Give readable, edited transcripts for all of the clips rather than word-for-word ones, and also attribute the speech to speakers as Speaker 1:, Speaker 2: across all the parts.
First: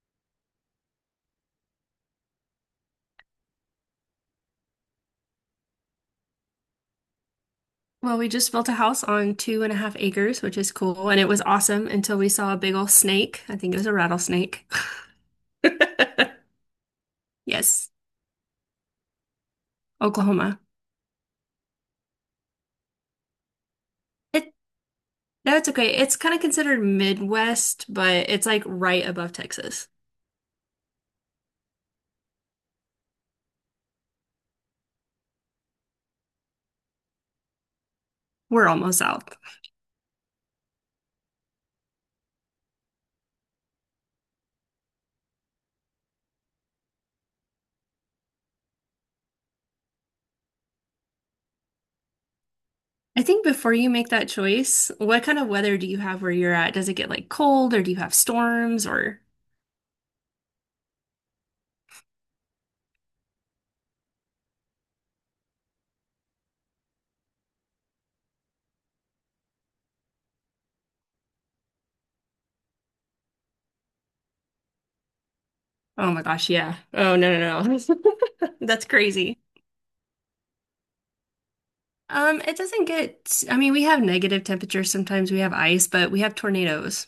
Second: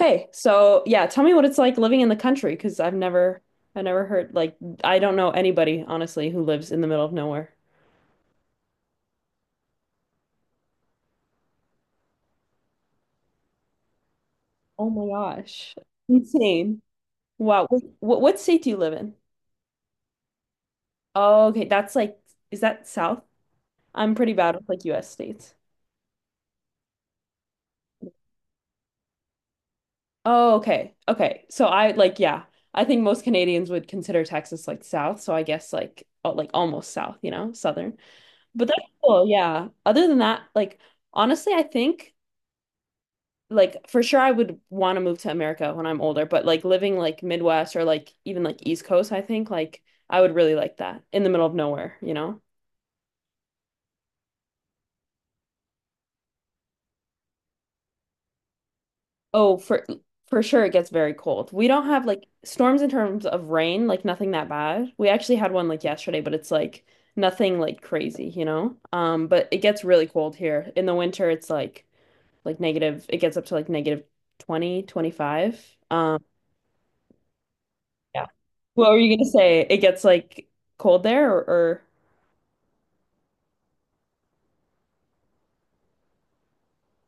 Speaker 1: Okay, so yeah, tell me what it's like living in the country because I never heard, like, I don't know anybody, honestly, who lives in the middle of nowhere.
Speaker 2: Well, we just built a house on 2.5 acres, which is cool, and it was awesome until we saw a big old snake. I think it was a rattlesnake.
Speaker 1: Oh my gosh. Insane. Wow.
Speaker 2: Yes,
Speaker 1: What state do you live in?
Speaker 2: Oklahoma.
Speaker 1: Oh, okay, that's like, is that south? I'm pretty
Speaker 2: It
Speaker 1: bad with like US states.
Speaker 2: No, it's okay. It's kind of considered Midwest, but it's like right above Texas.
Speaker 1: Oh, okay. Okay. So I, like, yeah, I think most Canadians would consider Texas like south, so I guess, like, oh, like almost south, southern. But
Speaker 2: We're
Speaker 1: that's
Speaker 2: almost
Speaker 1: cool,
Speaker 2: south.
Speaker 1: yeah. Other than that, like, honestly, I think like for sure I would want to move to America when I'm older, but like living like Midwest or like even like East Coast, I think like I would really like that in the middle of nowhere, you know?
Speaker 2: I think before you make that choice, what kind of weather do you have where you're at? Does it get like cold or do you have storms or
Speaker 1: Oh, for sure it gets very cold. We don't have like storms in terms of rain, like nothing that bad. We actually had one like yesterday, but it's like nothing like crazy, you know? But it gets really cold here. In the winter it's like negative, it gets up to like negative 20, 25.
Speaker 2: oh my
Speaker 1: Um,
Speaker 2: gosh, yeah. Oh, no, no, no.
Speaker 1: yeah.
Speaker 2: That's
Speaker 1: What were you gonna
Speaker 2: crazy.
Speaker 1: say? It gets like cold there, or?
Speaker 2: It doesn't get, I mean, we have negative temperatures sometimes, we have ice, but we have tornadoes.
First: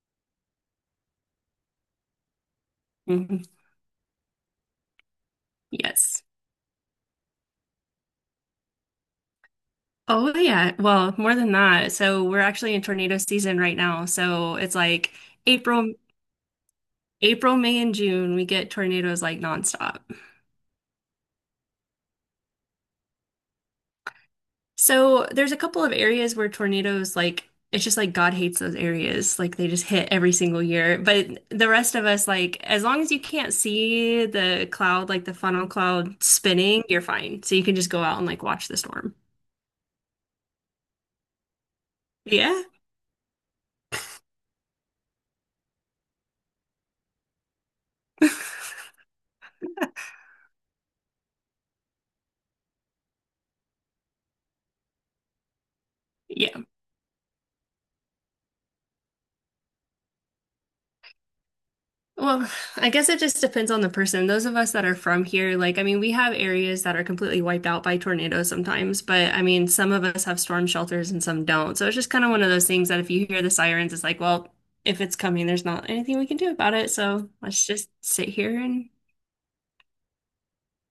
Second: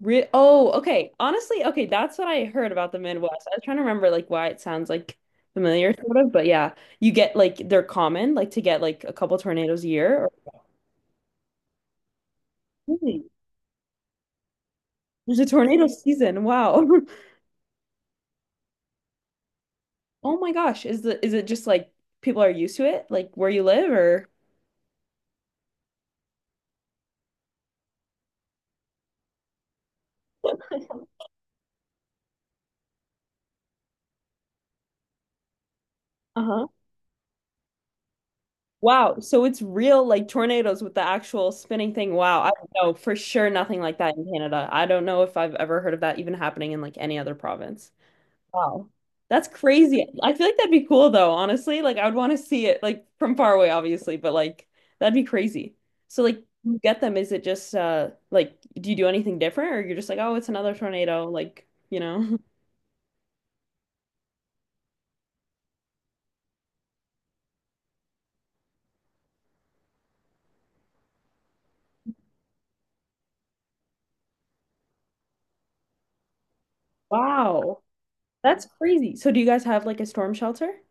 Speaker 1: Re Oh, okay. Honestly, okay, that's what I heard about the
Speaker 2: Hmm.
Speaker 1: Midwest. I was trying to remember, like, why it sounds like familiar sort
Speaker 2: Yes.
Speaker 1: of, but yeah, you get like, they're common, like to get like a couple tornadoes a year or
Speaker 2: Oh, yeah. Well, more than that. So we're actually in tornado
Speaker 1: Really?
Speaker 2: season right now. So it's like
Speaker 1: There's a tornado
Speaker 2: April,
Speaker 1: season. Wow.
Speaker 2: April, May, and June, we get tornadoes like nonstop.
Speaker 1: Oh my gosh, is it just like people are used to it like where you live or...
Speaker 2: So there's a couple of areas where tornadoes, like, it's just like God hates those areas. Like they just hit every single year. But the rest of us, like, as long as you can't see the cloud, like the funnel cloud
Speaker 1: Uh-huh.
Speaker 2: spinning, you're fine. So you can just go out and like watch the storm.
Speaker 1: Wow, so it's real, like tornadoes with the actual spinning thing. Wow, I
Speaker 2: Yeah.
Speaker 1: don't know, for sure nothing like that in Canada. I don't know if I've ever heard of that even happening in like any other province. Wow. That's crazy. I feel like that'd be cool though, honestly. Like, I would want to see it like from far away, obviously, but like that'd be crazy. So like,
Speaker 2: Yeah.
Speaker 1: you get them, is it just like, do you do anything different or you're just like, oh, it's another tornado, like, you know?
Speaker 2: Well, I guess it just depends on the person. Those of us that are from here, like, I mean, we have areas that are completely wiped out by tornadoes sometimes, but I mean, some of us have storm shelters and some don't. So it's just kind of one of those things that if you hear the sirens, it's like, well, if it's coming, there's not anything we can do about it. So let's
Speaker 1: Wow.
Speaker 2: just sit here
Speaker 1: That's
Speaker 2: and
Speaker 1: crazy. So do you guys have like a storm shelter?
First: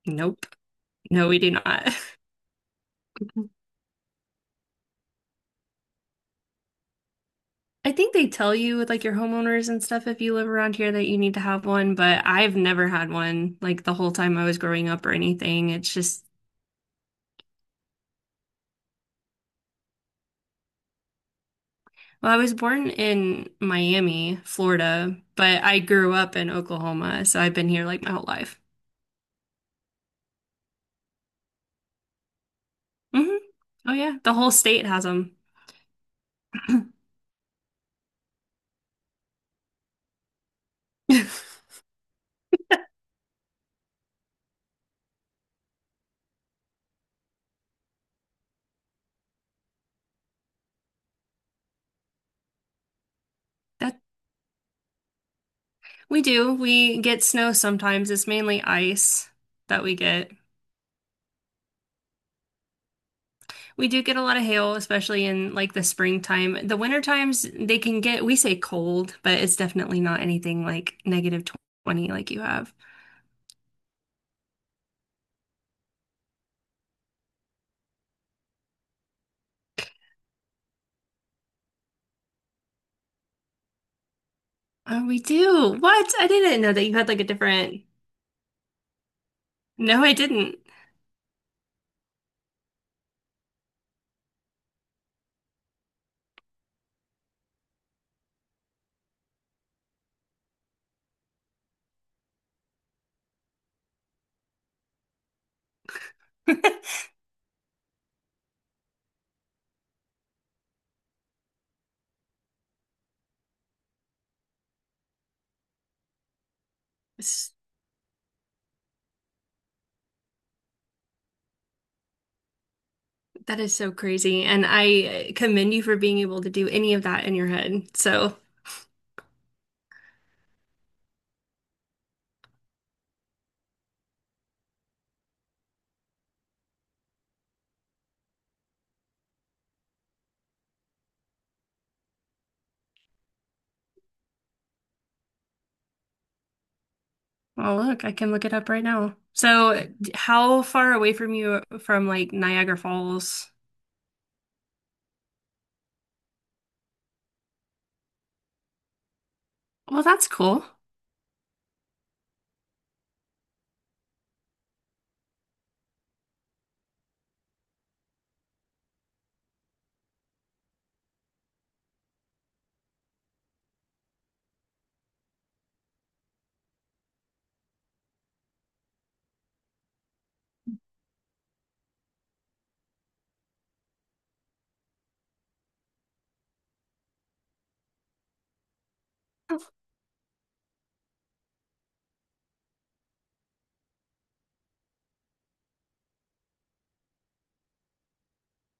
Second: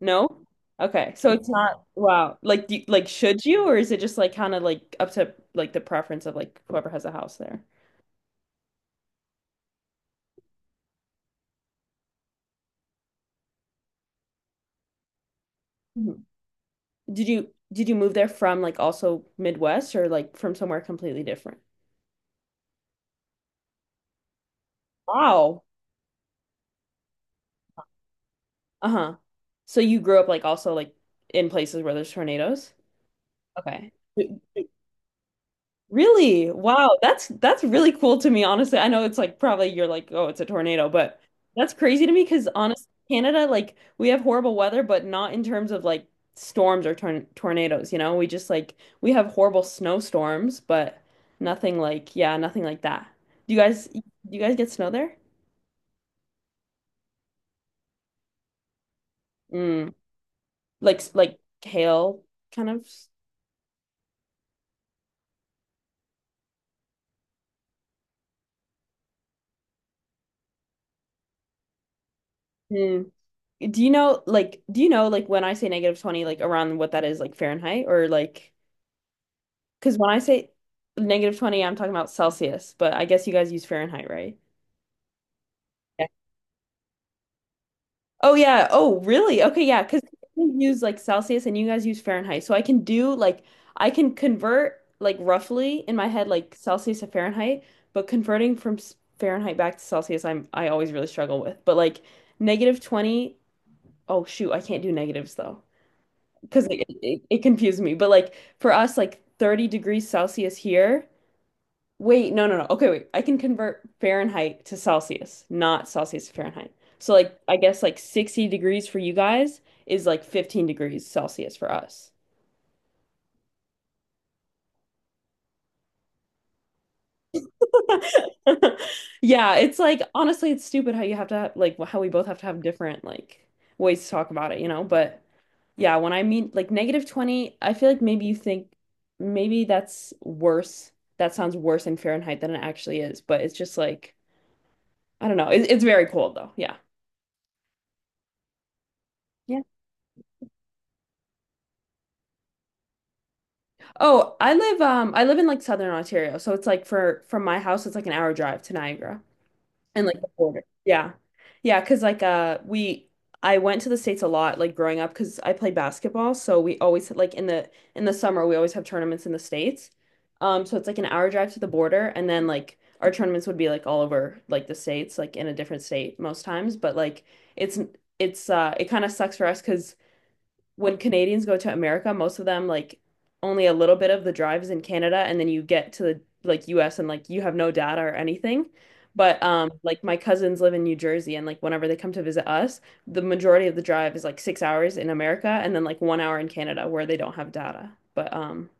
Speaker 1: No?
Speaker 2: nope.
Speaker 1: Okay.
Speaker 2: No,
Speaker 1: So
Speaker 2: we
Speaker 1: it's
Speaker 2: do
Speaker 1: not,
Speaker 2: not.
Speaker 1: wow. Like, do you, like, should you, or is it just like kind of like up to like the preference of like whoever has a house there?
Speaker 2: I think they tell you with like your homeowners and stuff if you live around here that you need to have one, but I've never had one like the whole time I was growing up or anything. It's just
Speaker 1: Did you move there from like also Midwest or like from somewhere completely different?
Speaker 2: well, I was born in Miami, Florida, but
Speaker 1: Wow.
Speaker 2: I grew up in Oklahoma, so I've been here like my whole life.
Speaker 1: Uh-huh. So you grew up like also like in places where there's tornadoes?
Speaker 2: Hmm.
Speaker 1: Okay.
Speaker 2: Oh yeah, the whole state has them.
Speaker 1: Really? Wow, that's really cool to me, honestly. I know it's like probably you're like, oh, it's a tornado, but that's crazy to me because honestly, Canada, like, we have horrible weather, but not in terms of like storms or tornadoes, you know? We just, like, we have horrible snowstorms, but nothing, like, yeah, nothing like that. Do you guys
Speaker 2: That
Speaker 1: do you guys get snow there?
Speaker 2: we do. We get snow sometimes. It's mainly ice that
Speaker 1: Mm.
Speaker 2: we get.
Speaker 1: Like hail, kind of.
Speaker 2: We do get a lot of hail, especially in like the springtime. The winter times they can get, we say cold, but it's definitely not anything like negative 20 like you have.
Speaker 1: Mm. Do you know like when I say negative 20, like, around what that is like Fahrenheit or like... Because when I say negative 20, I'm talking about Celsius, but I guess you guys use Fahrenheit, right?
Speaker 2: Oh, we do.
Speaker 1: Yeah.
Speaker 2: What? I didn't know that you had like a different.
Speaker 1: Oh, yeah. Oh, really? Okay, yeah. Because
Speaker 2: No, I didn't.
Speaker 1: we use like Celsius and you guys use Fahrenheit. So I can do, like, I can convert like roughly in my head, like Celsius to Fahrenheit, but converting from Fahrenheit back to Celsius, I always really struggle with. But like negative 20, oh, shoot, I can't do negatives though. Because it confuses me. But like for us, like 30 degrees Celsius here. Wait, no, no, no. Okay, wait. I can convert Fahrenheit to Celsius, not Celsius to Fahrenheit. So, like, I guess like 60 degrees for you guys is like 15 degrees Celsius for us.
Speaker 2: That is so crazy. And I commend you for being able to do any of that in your head. So,
Speaker 1: Yeah, it's like, honestly, it's stupid how you have to have, like, how we both have to have different like ways to talk about it, you know? But yeah, when I mean like negative 20, I feel like maybe you think maybe that's worse. That sounds worse in Fahrenheit than it actually is, but it's just like, I don't know. It's very cold though. Yeah.
Speaker 2: oh, look, I can look it up right now. So, how far away from you from like Niagara Falls?
Speaker 1: Oh, I live in like Southern Ontario, so it's like for from my house it's like an hour drive to Niagara
Speaker 2: Well,
Speaker 1: and like
Speaker 2: that's
Speaker 1: the border.
Speaker 2: cool.
Speaker 1: Yeah. Yeah, 'cause like we I went to the States a lot like growing up 'cause I played basketball, so we always, like, in the summer we always have tournaments in the States. So it's like an hour drive to the border and then like our tournaments would be like all over like the States, like in a different state most times, but like it's it kind of sucks for us 'cause when Canadians go to America, most of them, like, only a little bit of the drive is in Canada, and then you get to the like US and like you have no data or anything. But like my cousins live in New Jersey, and like whenever they come to visit us, the majority of the drive is like 6 hours in America and then like 1 hour in Canada where they don't have data. But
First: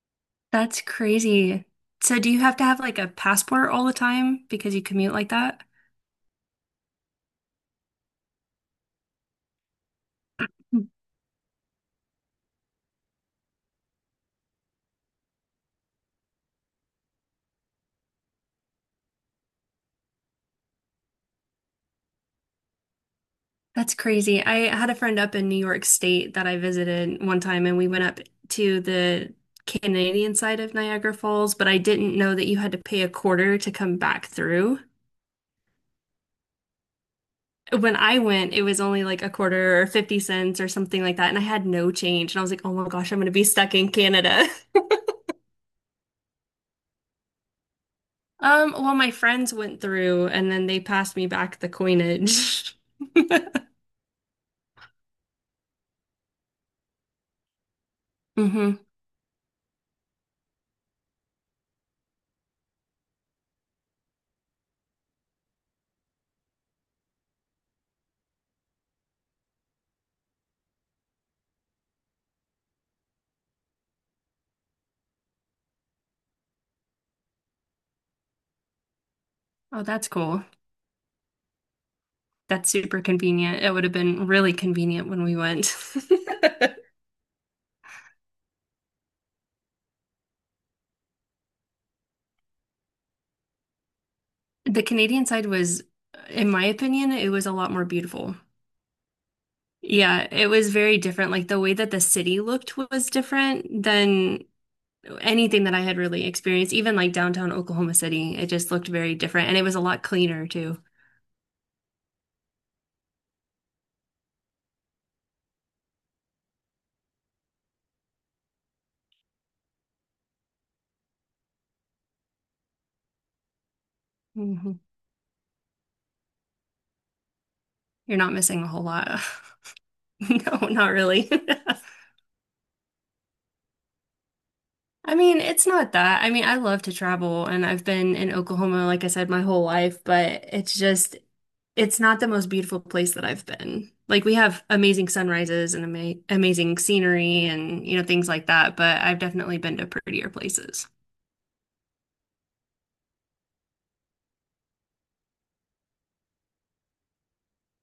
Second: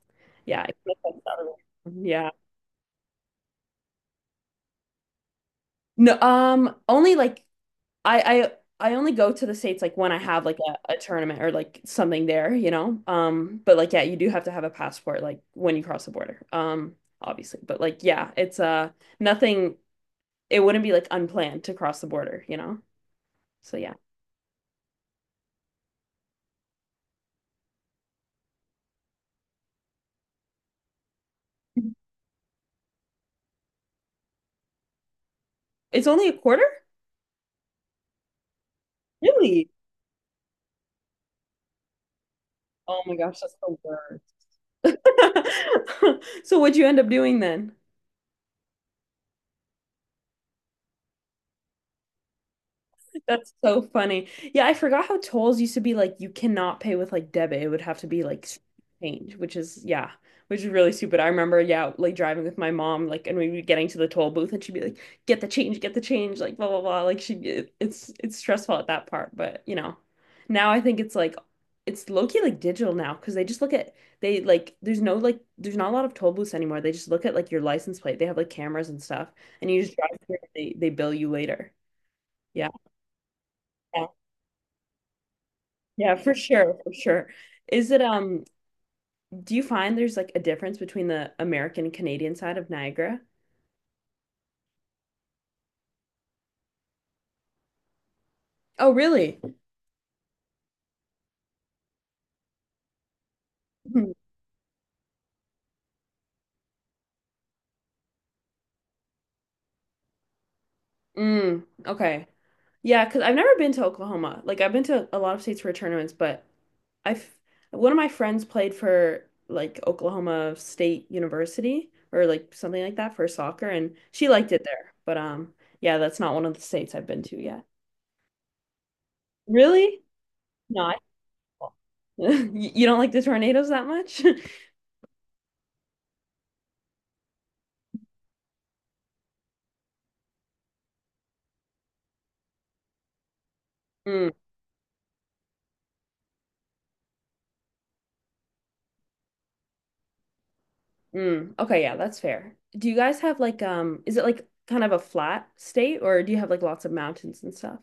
Speaker 1: yeah, I feel
Speaker 2: That's
Speaker 1: like that's the other...
Speaker 2: crazy. So,
Speaker 1: Yeah.
Speaker 2: do you have to have like a passport all the time because you commute like that?
Speaker 1: No, only like, I I only go to the States like when I have like
Speaker 2: Hmm.
Speaker 1: a tournament or like something there. But like, yeah, you do have to have a passport like when you cross the border. Obviously. But like yeah, it's nothing, it wouldn't be like unplanned to cross the border, you know? So yeah.
Speaker 2: That's crazy. I had a friend up in New York State that I visited one time, and we went up to the Canadian side of Niagara Falls, but I didn't know that you had to pay a quarter to come back through.
Speaker 1: It's only a quarter?
Speaker 2: When I went, it was only like a
Speaker 1: Really?
Speaker 2: quarter or 50 cents or something like that, and I had no change. And I was like, oh my
Speaker 1: Oh
Speaker 2: gosh,
Speaker 1: my
Speaker 2: I'm going to
Speaker 1: gosh,
Speaker 2: be
Speaker 1: that's
Speaker 2: stuck
Speaker 1: the
Speaker 2: in
Speaker 1: worst.
Speaker 2: Canada.
Speaker 1: So what'd you end up doing then?
Speaker 2: Well, my friends went through, and then they passed me back the coinage.
Speaker 1: That's so funny. Yeah, I forgot how tolls used to be, like, you cannot pay with like debit. It would have to be like
Speaker 2: Hmm.
Speaker 1: change, which is yeah, which is really stupid. I remember, yeah, like driving with my mom, like, and we'd be getting to the toll booth and she'd be like, get the change, like, blah blah blah. Like, she it, it's stressful at that part, but. Now I think it's low-key like digital now because they just look at, they, like, there's no, like, there's not a lot of toll booths anymore. They just look at like your license plate. They have like cameras and stuff, and you
Speaker 2: Oh,
Speaker 1: just
Speaker 2: that's
Speaker 1: drive through
Speaker 2: cool.
Speaker 1: and they bill you later. Yeah.
Speaker 2: That's super convenient. It would have been really convenient when we went.
Speaker 1: Yeah, for sure, for sure. Is it Do you find there's like a difference between the American and Canadian side of Niagara?
Speaker 2: The Canadian side was, in my opinion, it was a lot more beautiful.
Speaker 1: Oh, really?
Speaker 2: Yeah, it was very different. Like the way that the city looked was different
Speaker 1: Mhm.
Speaker 2: than anything that I had really experienced, even like downtown Oklahoma City. It just looked very different and it was a lot cleaner too.
Speaker 1: Mm, okay. Yeah, because I've never been to Oklahoma. Like, I've been to a lot of states for tournaments, but I've one of my friends played for like Oklahoma State University or like something like that for soccer and she liked it
Speaker 2: Hmm.
Speaker 1: there. But yeah, that's not one of the states I've been to yet.
Speaker 2: You're not missing a whole lot.
Speaker 1: Really?
Speaker 2: No,
Speaker 1: No,
Speaker 2: not
Speaker 1: I...
Speaker 2: really.
Speaker 1: You don't like the tornadoes that much?
Speaker 2: I mean, it's not that. I mean, I love to travel and I've been in Oklahoma, like I said, my whole life, but it's just it's not the most beautiful place that I've been. Like
Speaker 1: Mm.
Speaker 2: we have amazing sunrises and amazing scenery and you know things like that, but I've definitely been to prettier places.
Speaker 1: Mm, okay, yeah, that's fair. Do you guys have like, is it like kind of a flat state or do you have like lots of mountains and stuff?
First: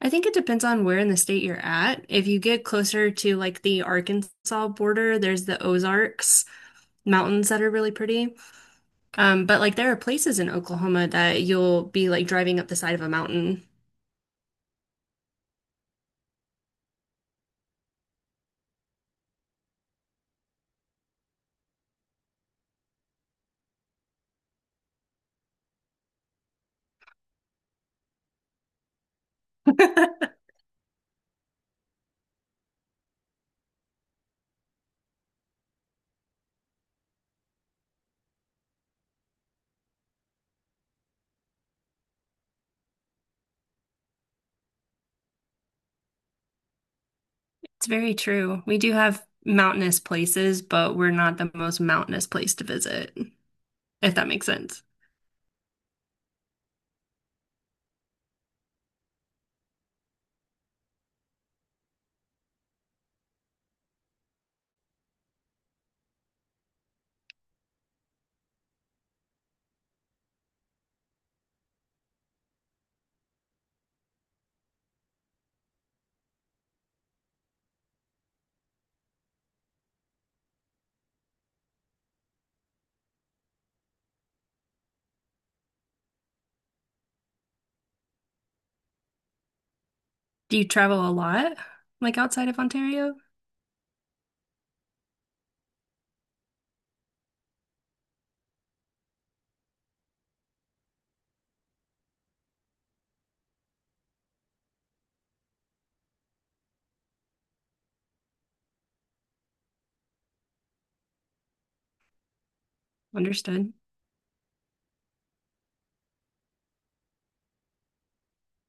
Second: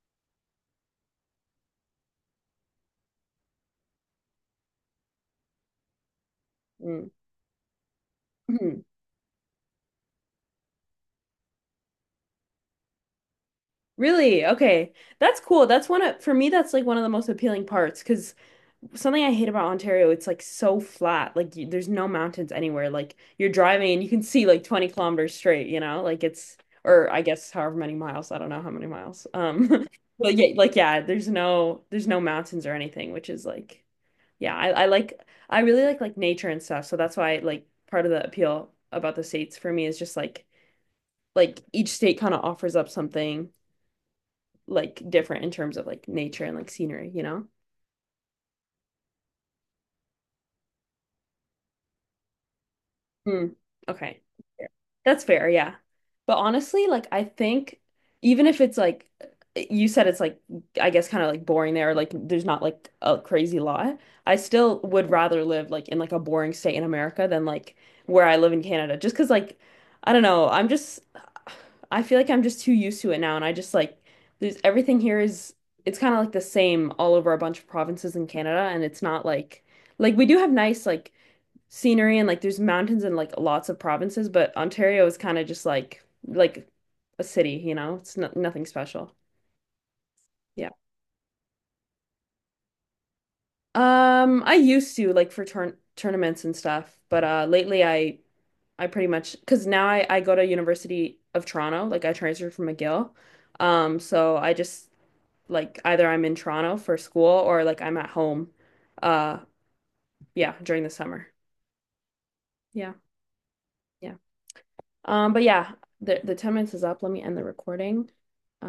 Speaker 2: I think it depends on where in the state you're at. If you get closer to like the Arkansas border, there's the Ozarks
Speaker 1: Mm.
Speaker 2: mountains that are really pretty.
Speaker 1: Mhm.
Speaker 2: But like there are places in Oklahoma that you'll be like driving up the side of a mountain.
Speaker 1: Really? Okay. That's cool. That's one of for me that's like one of the most appealing parts. Because something I hate about Ontario, it's like so flat. Like, you, there's no mountains anywhere. Like, you're driving and you can see like 20 kilometers straight, you know? Like it's or I guess however many miles, I don't know how many miles. But yeah, like, yeah, there's no mountains or anything, which is like... Yeah, I really like nature and stuff. So that's why, like, part of the appeal about the states for me is just like each state kind of offers up something like different in terms of like nature and like scenery, you know?
Speaker 2: It's very true. We do have mountainous places, but we're not the most mountainous place to visit,
Speaker 1: Hmm.
Speaker 2: if
Speaker 1: Okay.
Speaker 2: that makes
Speaker 1: Yeah,
Speaker 2: sense.
Speaker 1: that's fair, yeah. But honestly, like, I think even if it's like, you said it's like, I guess kind of like boring there, like there's not like a crazy lot, I still would rather live like in like a boring state in America than like where I live in Canada. Just 'cause like, I don't know, I feel like I'm just too used to it now and I just, like, there's everything here is, it's kind of like the same all over a bunch of provinces in Canada, and it's not like, like we do have nice, like, scenery, and like there's mountains and like lots of provinces, but Ontario is kind of just like a city, you know? It's no nothing special.
Speaker 2: Do you
Speaker 1: Yeah.
Speaker 2: travel a lot, like outside of Ontario?
Speaker 1: I used to, like, for turn tournaments and stuff, but lately I pretty much because now I go to University of Toronto, like I transferred from McGill. So I just like either I'm in Toronto for school or like I'm at home, uh yeah, during the summer. Yeah.
Speaker 2: Understood.
Speaker 1: Yeah. But yeah, the 10 minutes is up. Let me end the recording.